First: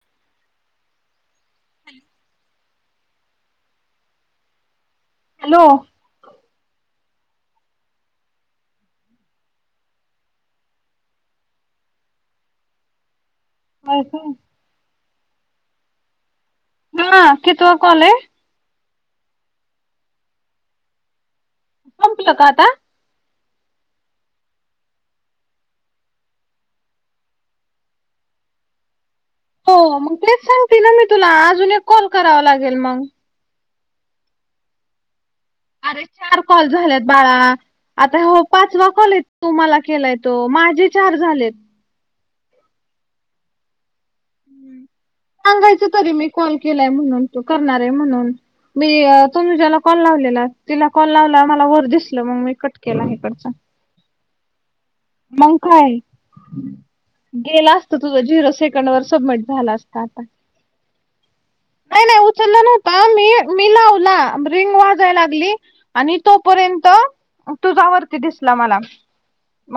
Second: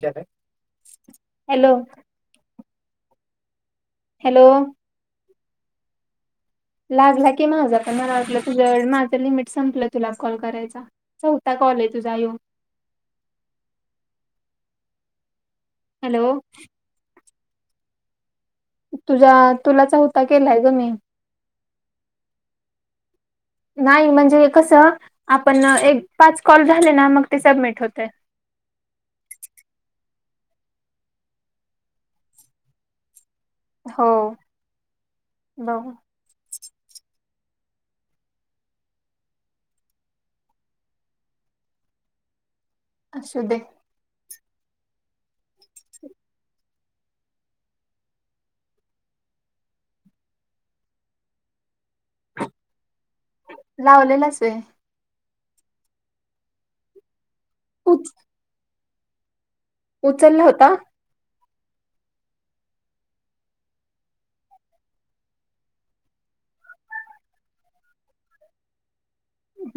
[unintelligible] Hello. Hello. Hello. लागला की माझा. पण मला वाटलं, तुझ्या माझं लिमिट संपलं. तुला कॉल करायचा. चवथा कॉलय, तुझा ह्यो. होय, का? हॅलो. हां, कितवा कॉलय? तुझ्या, तुला चवथा केलाय ग, मी. संपलं का आता? [inaudible] नाही. म्हणजे कस, आपण एक, पाच कॉल झाले ना. मग ते सबमिट होतय. हो, मग तेच सांगते ना, मी तुला. अजून एक कॉल करावा लागेल मग. हो. ब. अरे चार कॉल झाल्यात बाळा. आता ह्यो, पाचवा कॉलय, तु मला केलाय तो. माझे चार झालेत. असू दे. सांगायच तरी, मी कॉल केलाय म्हणून. तू करणारय म्हणून. मी अ तनुज्याला कॉल लावलेला. तिला कॉल लावला, मला वर दिसलं, मग मी कट केला हिकडच. लावलेलास होय. मग काय? गेला असत उच तुझं, झिरो से कंड वर सबमिट झाला असता, आता. उचलला होता [inaudible] नाही - नाही उचललं नव्हत. मी, मी लावला. रिंग वाजाय लागली आणि तोपर्यंत, तुझावरती दिसला मला.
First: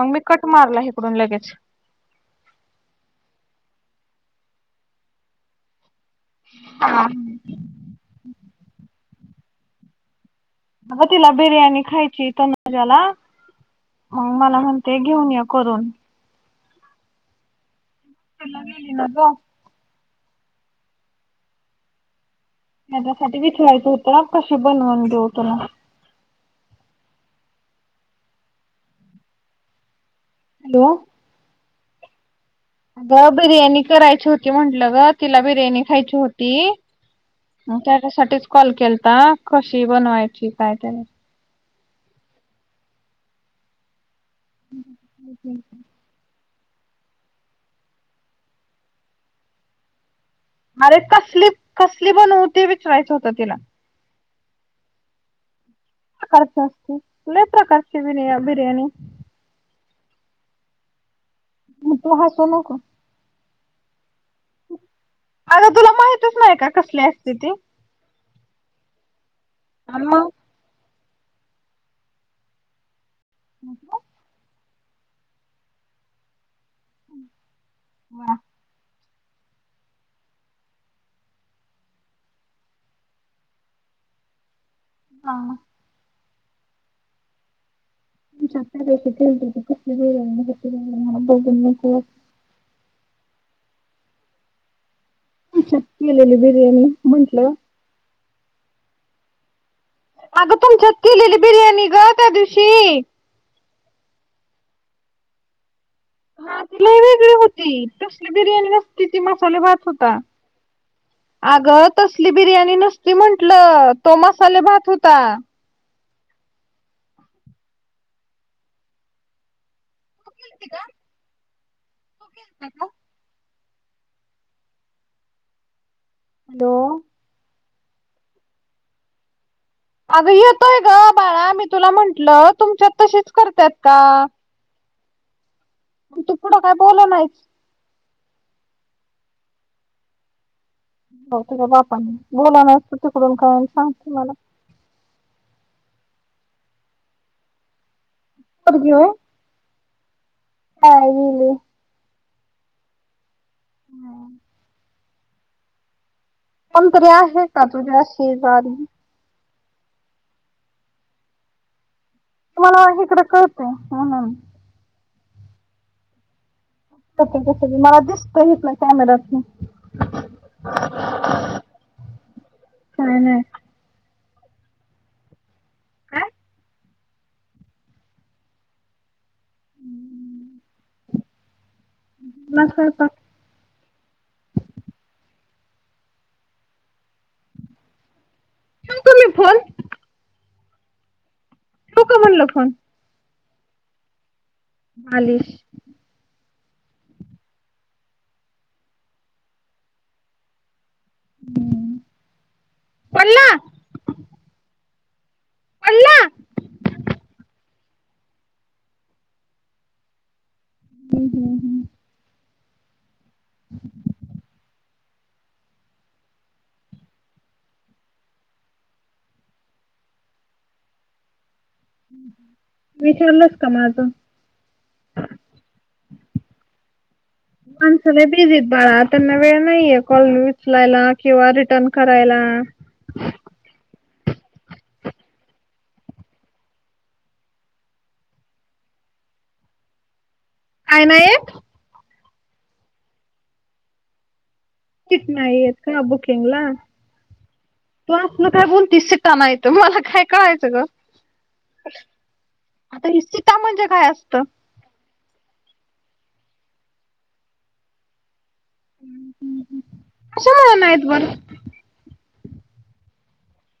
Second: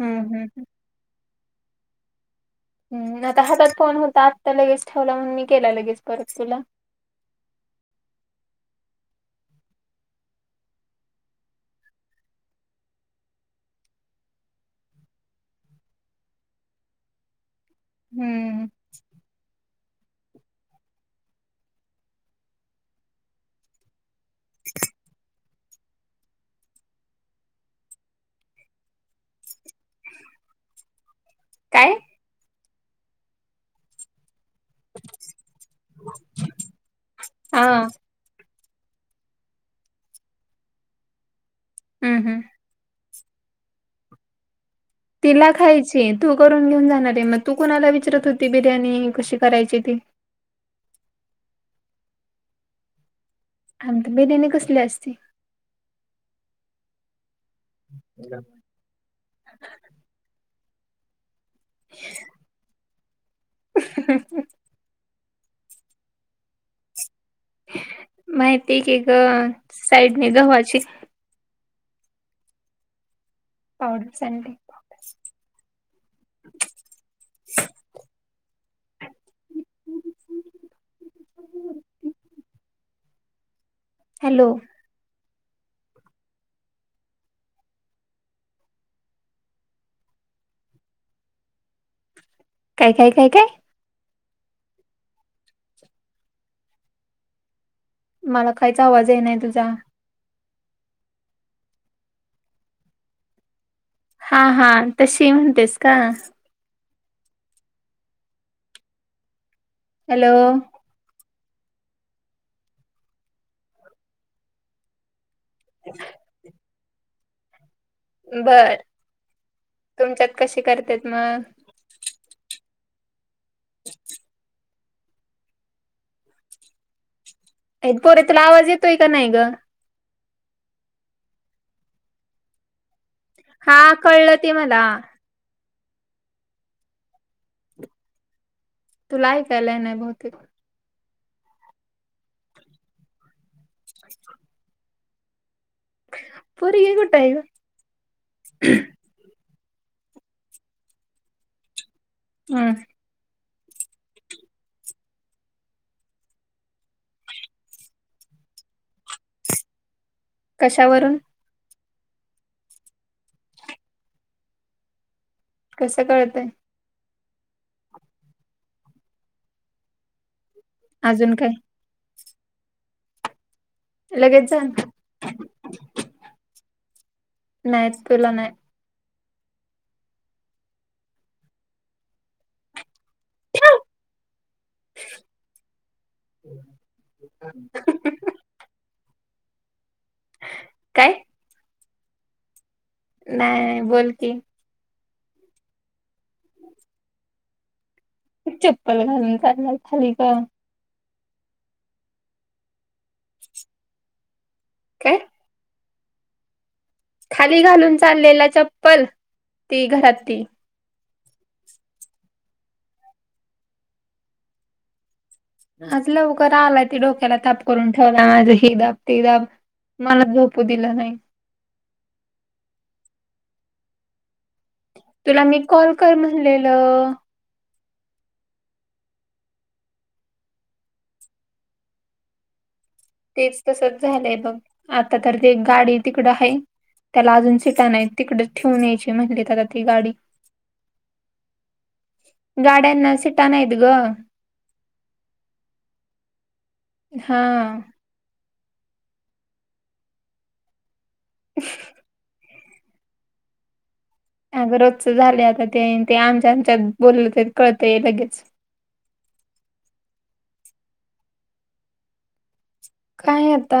मग मी हम्म कट मारला, हिकडून लगेच. ह्, आता हातात फोन होता. आत्ता लगेच ठेवला. म्हणून, मी केला लगेच परत तुला. हा. अग, तिला बिर्याणी खायचीय तनुज्याला. मग मला म्हणते, घेऊन ये करून. हम्म. ती [unintelligible] न गो. त्याच्यासाठी विचरायचं होतं, कशी बनवून देेऊ तुला? हॅलो! काय? अगं बिर्याणी करायची होती म्हंटलं गं, तिला बिर्याणी खायची होती हा म त्याच्यासाठीच कॉल केलता, कशी बनवायची काय त्याचं? हम्म हम्म. [unintelligible] तिला खायची तू करून घेऊन जाणार आहे, मग तू कोणाला विचारत होती बिर्याणी कशी करायची ती? अरे कसली, कसली बनवू ते विचरायचं होतं तिला. हा म ते बिर्याणी कसली असती? प्रकारची असती, लय प्रकारची बिर्या बिर्याणी. हम्म तु हसू नको. [unintelligible] आगं तुला माहितच नाही का, कसली अस माहिती आहे की गं, आणि मग साईडणी गव्हाची पावडर सांडली. वा! हॅलो! हा. तुमच्यात त्यादिवशी केलती ती कसली बिर्याणी होती, मला बघून नको हो काय काय काय काय? तुमच्यात केलेली बिर्याणी म्हंटलं मला काहीच आवाज येईना तुझा. अगं तुमच्यात केलेली बिर्याणी गं त्यादिवशी. हा हा, तशी म्हणतेस का? हा ती लय वेगळी होती, तसली बिर्याणी नसती ती मसाले भात हो हॅलो! अगं तसली बिर्याणी नसती म्हंटल तो मसाले भात होता. [unintelligible] बर, तुमच्यात कशी करतेत मग? तू केलतं का? हॅलो! ए पोरे तुला आवाज येतोय का नाही ग? अगं येतोय ग बाळा, मी तुला म्हंटलं तुमच्यात तशीच करत्यात हा कळलं ते मला. म तु पुढं‌ काय बोला नाहीच. तुला ऐकायला येई नाय बहुतेक. हो तूझ्या बापानी, बोला नायच तर तिकडून काय सांगती मला. पोरगी कुठंय गं? पुरगी व्हय? काय बोलू? हम्म. हम्म. कोणंतरी आहे कां तुझ्या शेजारी कश्या वरूंन मलां इकडं कळतंय म्हणूंन कसं कळतंय कसं मलां दिसतेत कॅमेरा तूं नं अजूंन कायं कायं नाहीं लगेच जलं कांय नाहींच तुलां नाहीं मंग स्वयंपांक ठेव [unintelligible] [unintelligible] ठेऊं कां मी फोन कायं ठेवूं कां म्हणले फोन नाहीं बोलं की खाली चप्पल घालूंन चालणांरय खाली कां हम्मं पडलां घे पडलां खाली घालूंन चाललेला चप्पल ती घरांत ती हंम हंम [inaudible] [unintelligible] आंज लवकरं आलांय त डोक्याला तांप करूंन ठेवला माझं हे दांब ते दांब मलां झोपू दिलं नाहीं विचारलंस कां माझं तुलां मी कॉल करं म्हणलेलं माणसले बिझीत बाळां त्यांना वेळं नाहींये कॉल उचलायंला किंवा रिटर्न करायंला तेचं तसंच झालंय बघं आंता तरं ते एक गांडी तिकडं आहे त्यांला अजूंन सिटां नाहीं तिकडे चं ठेऊूनं यायची म्हणली आंता ती गांडी तरं कायं नाहीं आहेंत गाड्यांना सीटां नाय आहेतं गं टिकिट नाहीं येतं कां बूकिंग लां हां तूं असं नां कायं बोलतीस शितांना येतं मलां कायं कळायचं गं हे सीटां म्हणजे कायं असतं अगं रोजचं झाले आंता ते ते आमच्या आमच्यांत बोललं कळतंय लगेच कश्याला मं आहेतं बरं कायं आंता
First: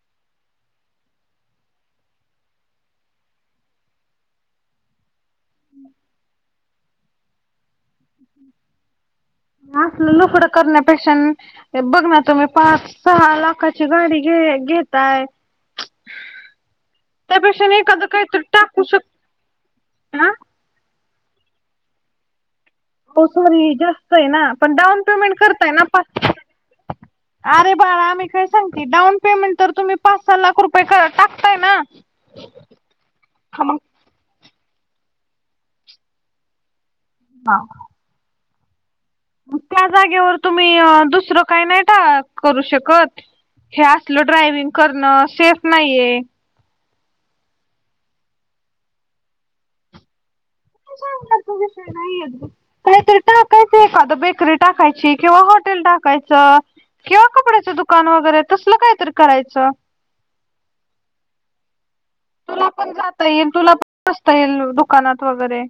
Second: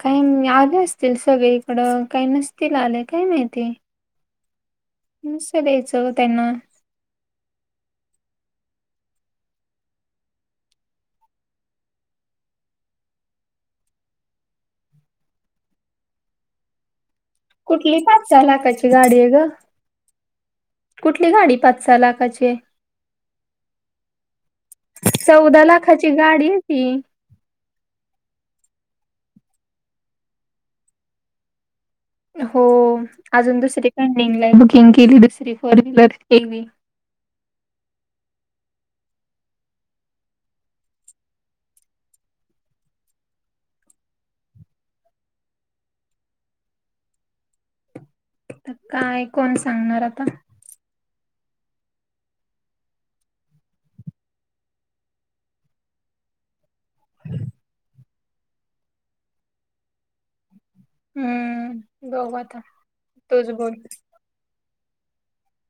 कायं आले असतील सगळीकडं कांहीं नसतील आलें कायं माहिती नुसतं सं द्यायचं त्यांना हम् [unintelligible] असलं लफडं करण्यांपेक्षा बघं नां तुम्हीं पांच सहा लाखांची गांडी घे घेतायं [inaudible] [unintelligible] ना कुठली, एखादं पाच- काहीतरी सहा टाकू लाखाची शक गाडीय गं. हा कुठली गाडी, पाच - सहा लाखाचीय. ओ सॉरी, जास्तय ना. पण डाउन पेमेंट चौदा करताय ना. पा लाखाची गाडी आहे ती [unintelligible] अरे, बाळा. मी काय सांगते. डाऊन पेमेंट तर तुम्ही पाच - सहा लाख रुपये कर, टाकताय ना. हो. अजून हा मग दुसरी पेंडिंगलाय. बुकिंग केली दुसरी फोरव्हीलर. K we. हा. त्या जागेवर तुम्ही, दुसरं काही नाही टा करू शकत. हे असल ड्रायविंग करणं, सेफ नाहीये. काय, कोण, सांगणार आता? तू सांगितलेला, तो विषय नाही येत गं. काहीतरी टाकायचं एखादं. बेकरी टाकायची किंवा हॉटेल टाकायचं. किंवा कपड्याचं दुकान वगैरे. तसल कायतरी करायचं. हम्म. बघू आता तुला पण जाता येईल. तूच बोल. तुला पण बसता येईल. दुकानात वगैरे.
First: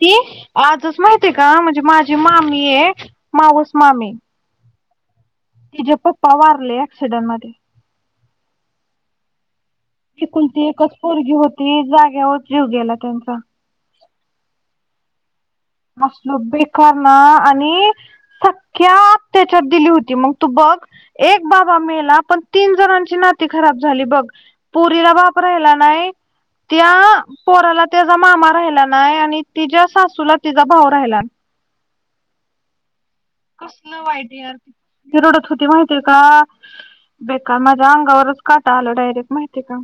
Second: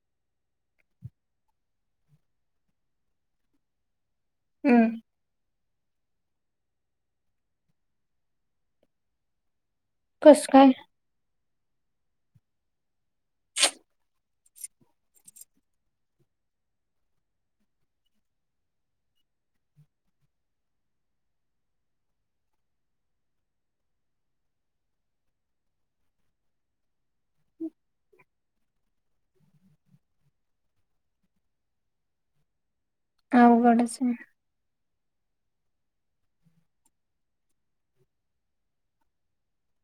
ती आजच माहितीय का? म्हणजे, माझी मामीय. मावस मामी. हम्. तिजे पप्पा वारले, ऍक्सिडंटमध्ये. कस एकुलती काय एकच पोरगी होती. जाग्यावर जीव गेला त्यांचा. असल बेकार ना आणि सख्या अत्याच्यात दिली होती. मग तू बघ एक बाबा मेला. पण तीन जणांची नाती खराब झाली, बघ. पुरीला बाप राहिला नाही. त्या पोराला त्याजा मामा राहिला नाही. आणि तिज्या सासूला, तिचा भाऊ राहिला अवघडच कसलं आहे. वाईट यार. ती रडत होती, माहतीय का? बेकार. माझ्या अंगावरच काटा आला डायरेक्ट, माहितेय का?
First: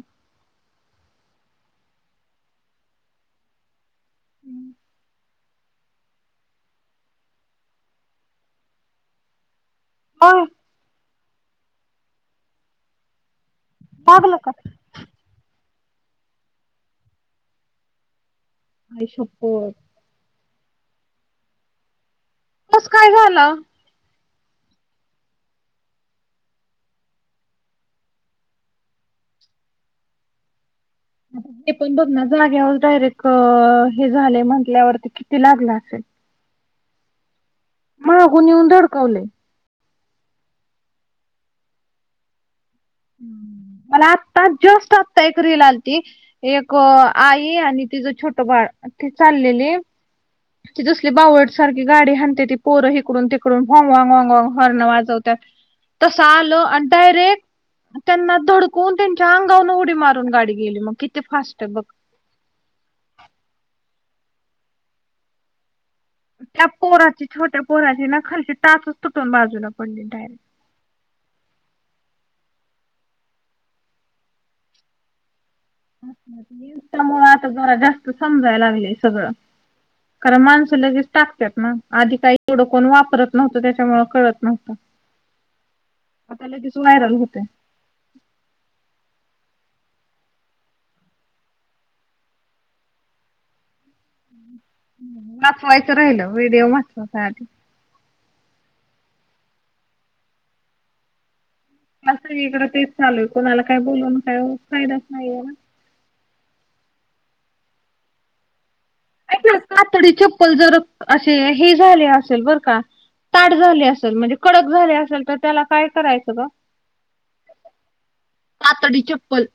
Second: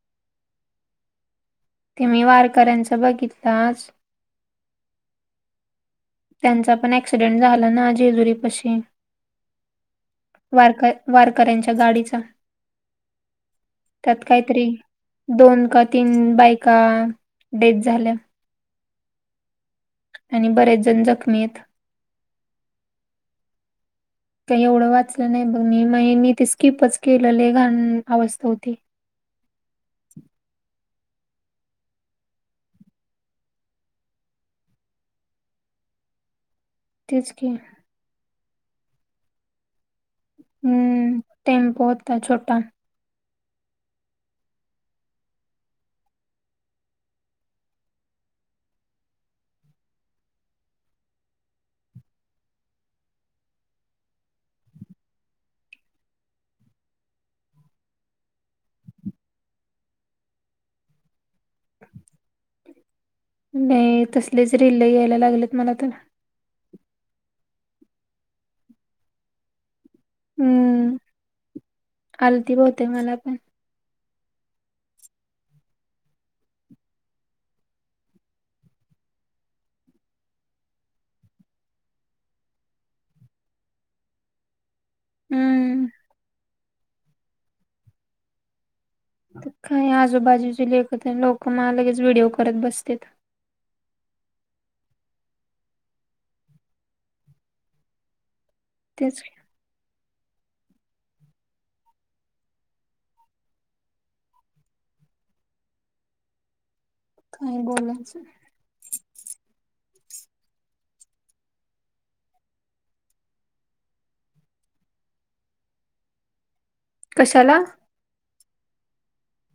ते मी वारकऱ्यांचं बघितलं आज. त्यांचा पण, ऍक्सिडेंट झाला ना जेजुरीपशी. होय. वारक वारकऱ्यांच्या गाडीचा. त्यात लागलं का काहीतरी दोन का तीन बायका, डेथ झाल्या. आई शप्पथ. आणि बरेच जण जखमीयत. कसं, काय झाल? [inaudible] काय एवढं वाचलं नाही बघ, मी. म मी ते स्किपच केलं. लय घाण अवस्था होती. ते पण बघ ना, जागेवर डायरेक् अ हे झाले म्हंटल्यावर, ती किती लागला असेल. तेच, की. म्हागून येऊन धडकवलय. हम्म. टेम्पो होता छोटा. मला आत्ता, जस्ट आत्ता एक रिल आलती एक आई आणि तिचं छोट बाळ, ती चाललेली ती जसली बावळट सारखी, गाडी हाणत्याती ती पोरं. हिकडून - तिकडून. वॉग, वँग, वॉग, वग हॉर्न वाजवतात. तस आल, अन् डयरेक् त्यांना धडकून, त्यांच्या अंगाहून उडी मारून गाडी गेली. मग किती फास्टय बघ. नाही. तसलेच रिल यायला लागलेत मला तर. त्या पोराची छोट्या पोराची ना खालची टाचच तुटून बाजूला पडली डायरेक्ट. हम्म आलती बहुतेक मला पण. [inaudible] त्यामुळ आता जरा जास्त समजायला लागलंय सगळं. कारण माणसं लगेच टाकत्यात ना आधी काही एवढं कोण वापरत नव्हतं त्याच्यामुळे कळत नव्हतं. हम्म आता लगेच व्हायरल होतंय. तर काही आजूबाजूचे लेख तेन लोक मा लगेच व्हिडिओ करत बसत्यात. वाचवायचं राहिल व्हिडिओ महत्त्वाचा आदी. तेच. असं सगळीकडं तेच चालू आहे कोणाला काय बोलून काय फायदाच नाहीयाय ना? काही बोलायचं. कातडी चप्पल जर असे हे झाले असेल बर का? ताट झाले असेल म्हणजे कडक झाले असेल तर त्याला काय करायचं ग? कशाला? कातडी चप्पल.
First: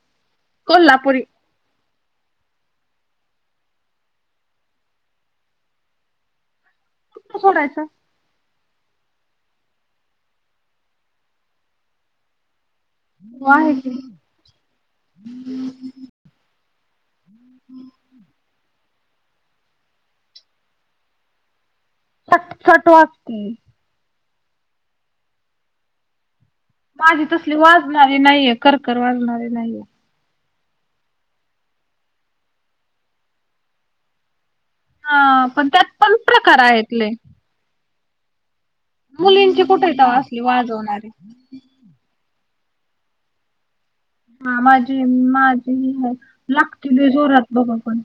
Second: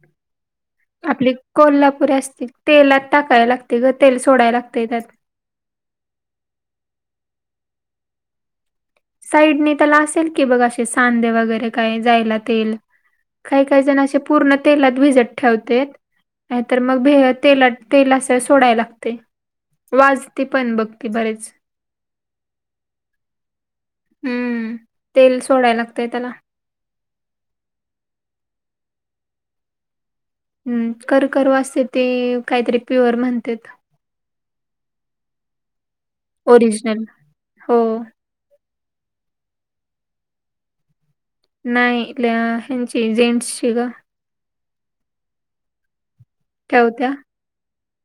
कोल्हापुरी आपली कोल्हापुरी असते तेलात टाकाय लागतय ग तेल सोडायला लागतय त्यात. कुठ सोडायचं? साईडने त्याला असेल की बघ अशे सांधे वगैरे काय जायला तेल. काही आहे काही की जण असे पूर्ण तेलात भिजत ठेवतेत नाहीतर मग भेत तेलात तेल असं सोडायला लागतय वाजते पण बघते बरेच. फटफट वाजती. हम्म तेल सोडाय लागतय त्याला. माझी तसली वाजणारी नाहीय करकर वाजणारी नाहीय. हम्म कर कर वाजतय ते काहीतरी प्युअर म्हणतेत. हा पण त्यात पण प्रकार आहेत ओरिजनल लय हो. मुलींची कुठय तवा असली वाजवणारी? नाही ल्या ह्यांची जेंट्सची ग. हा माझी माझी लागते ठेवत्या लई जोरात बघा पण.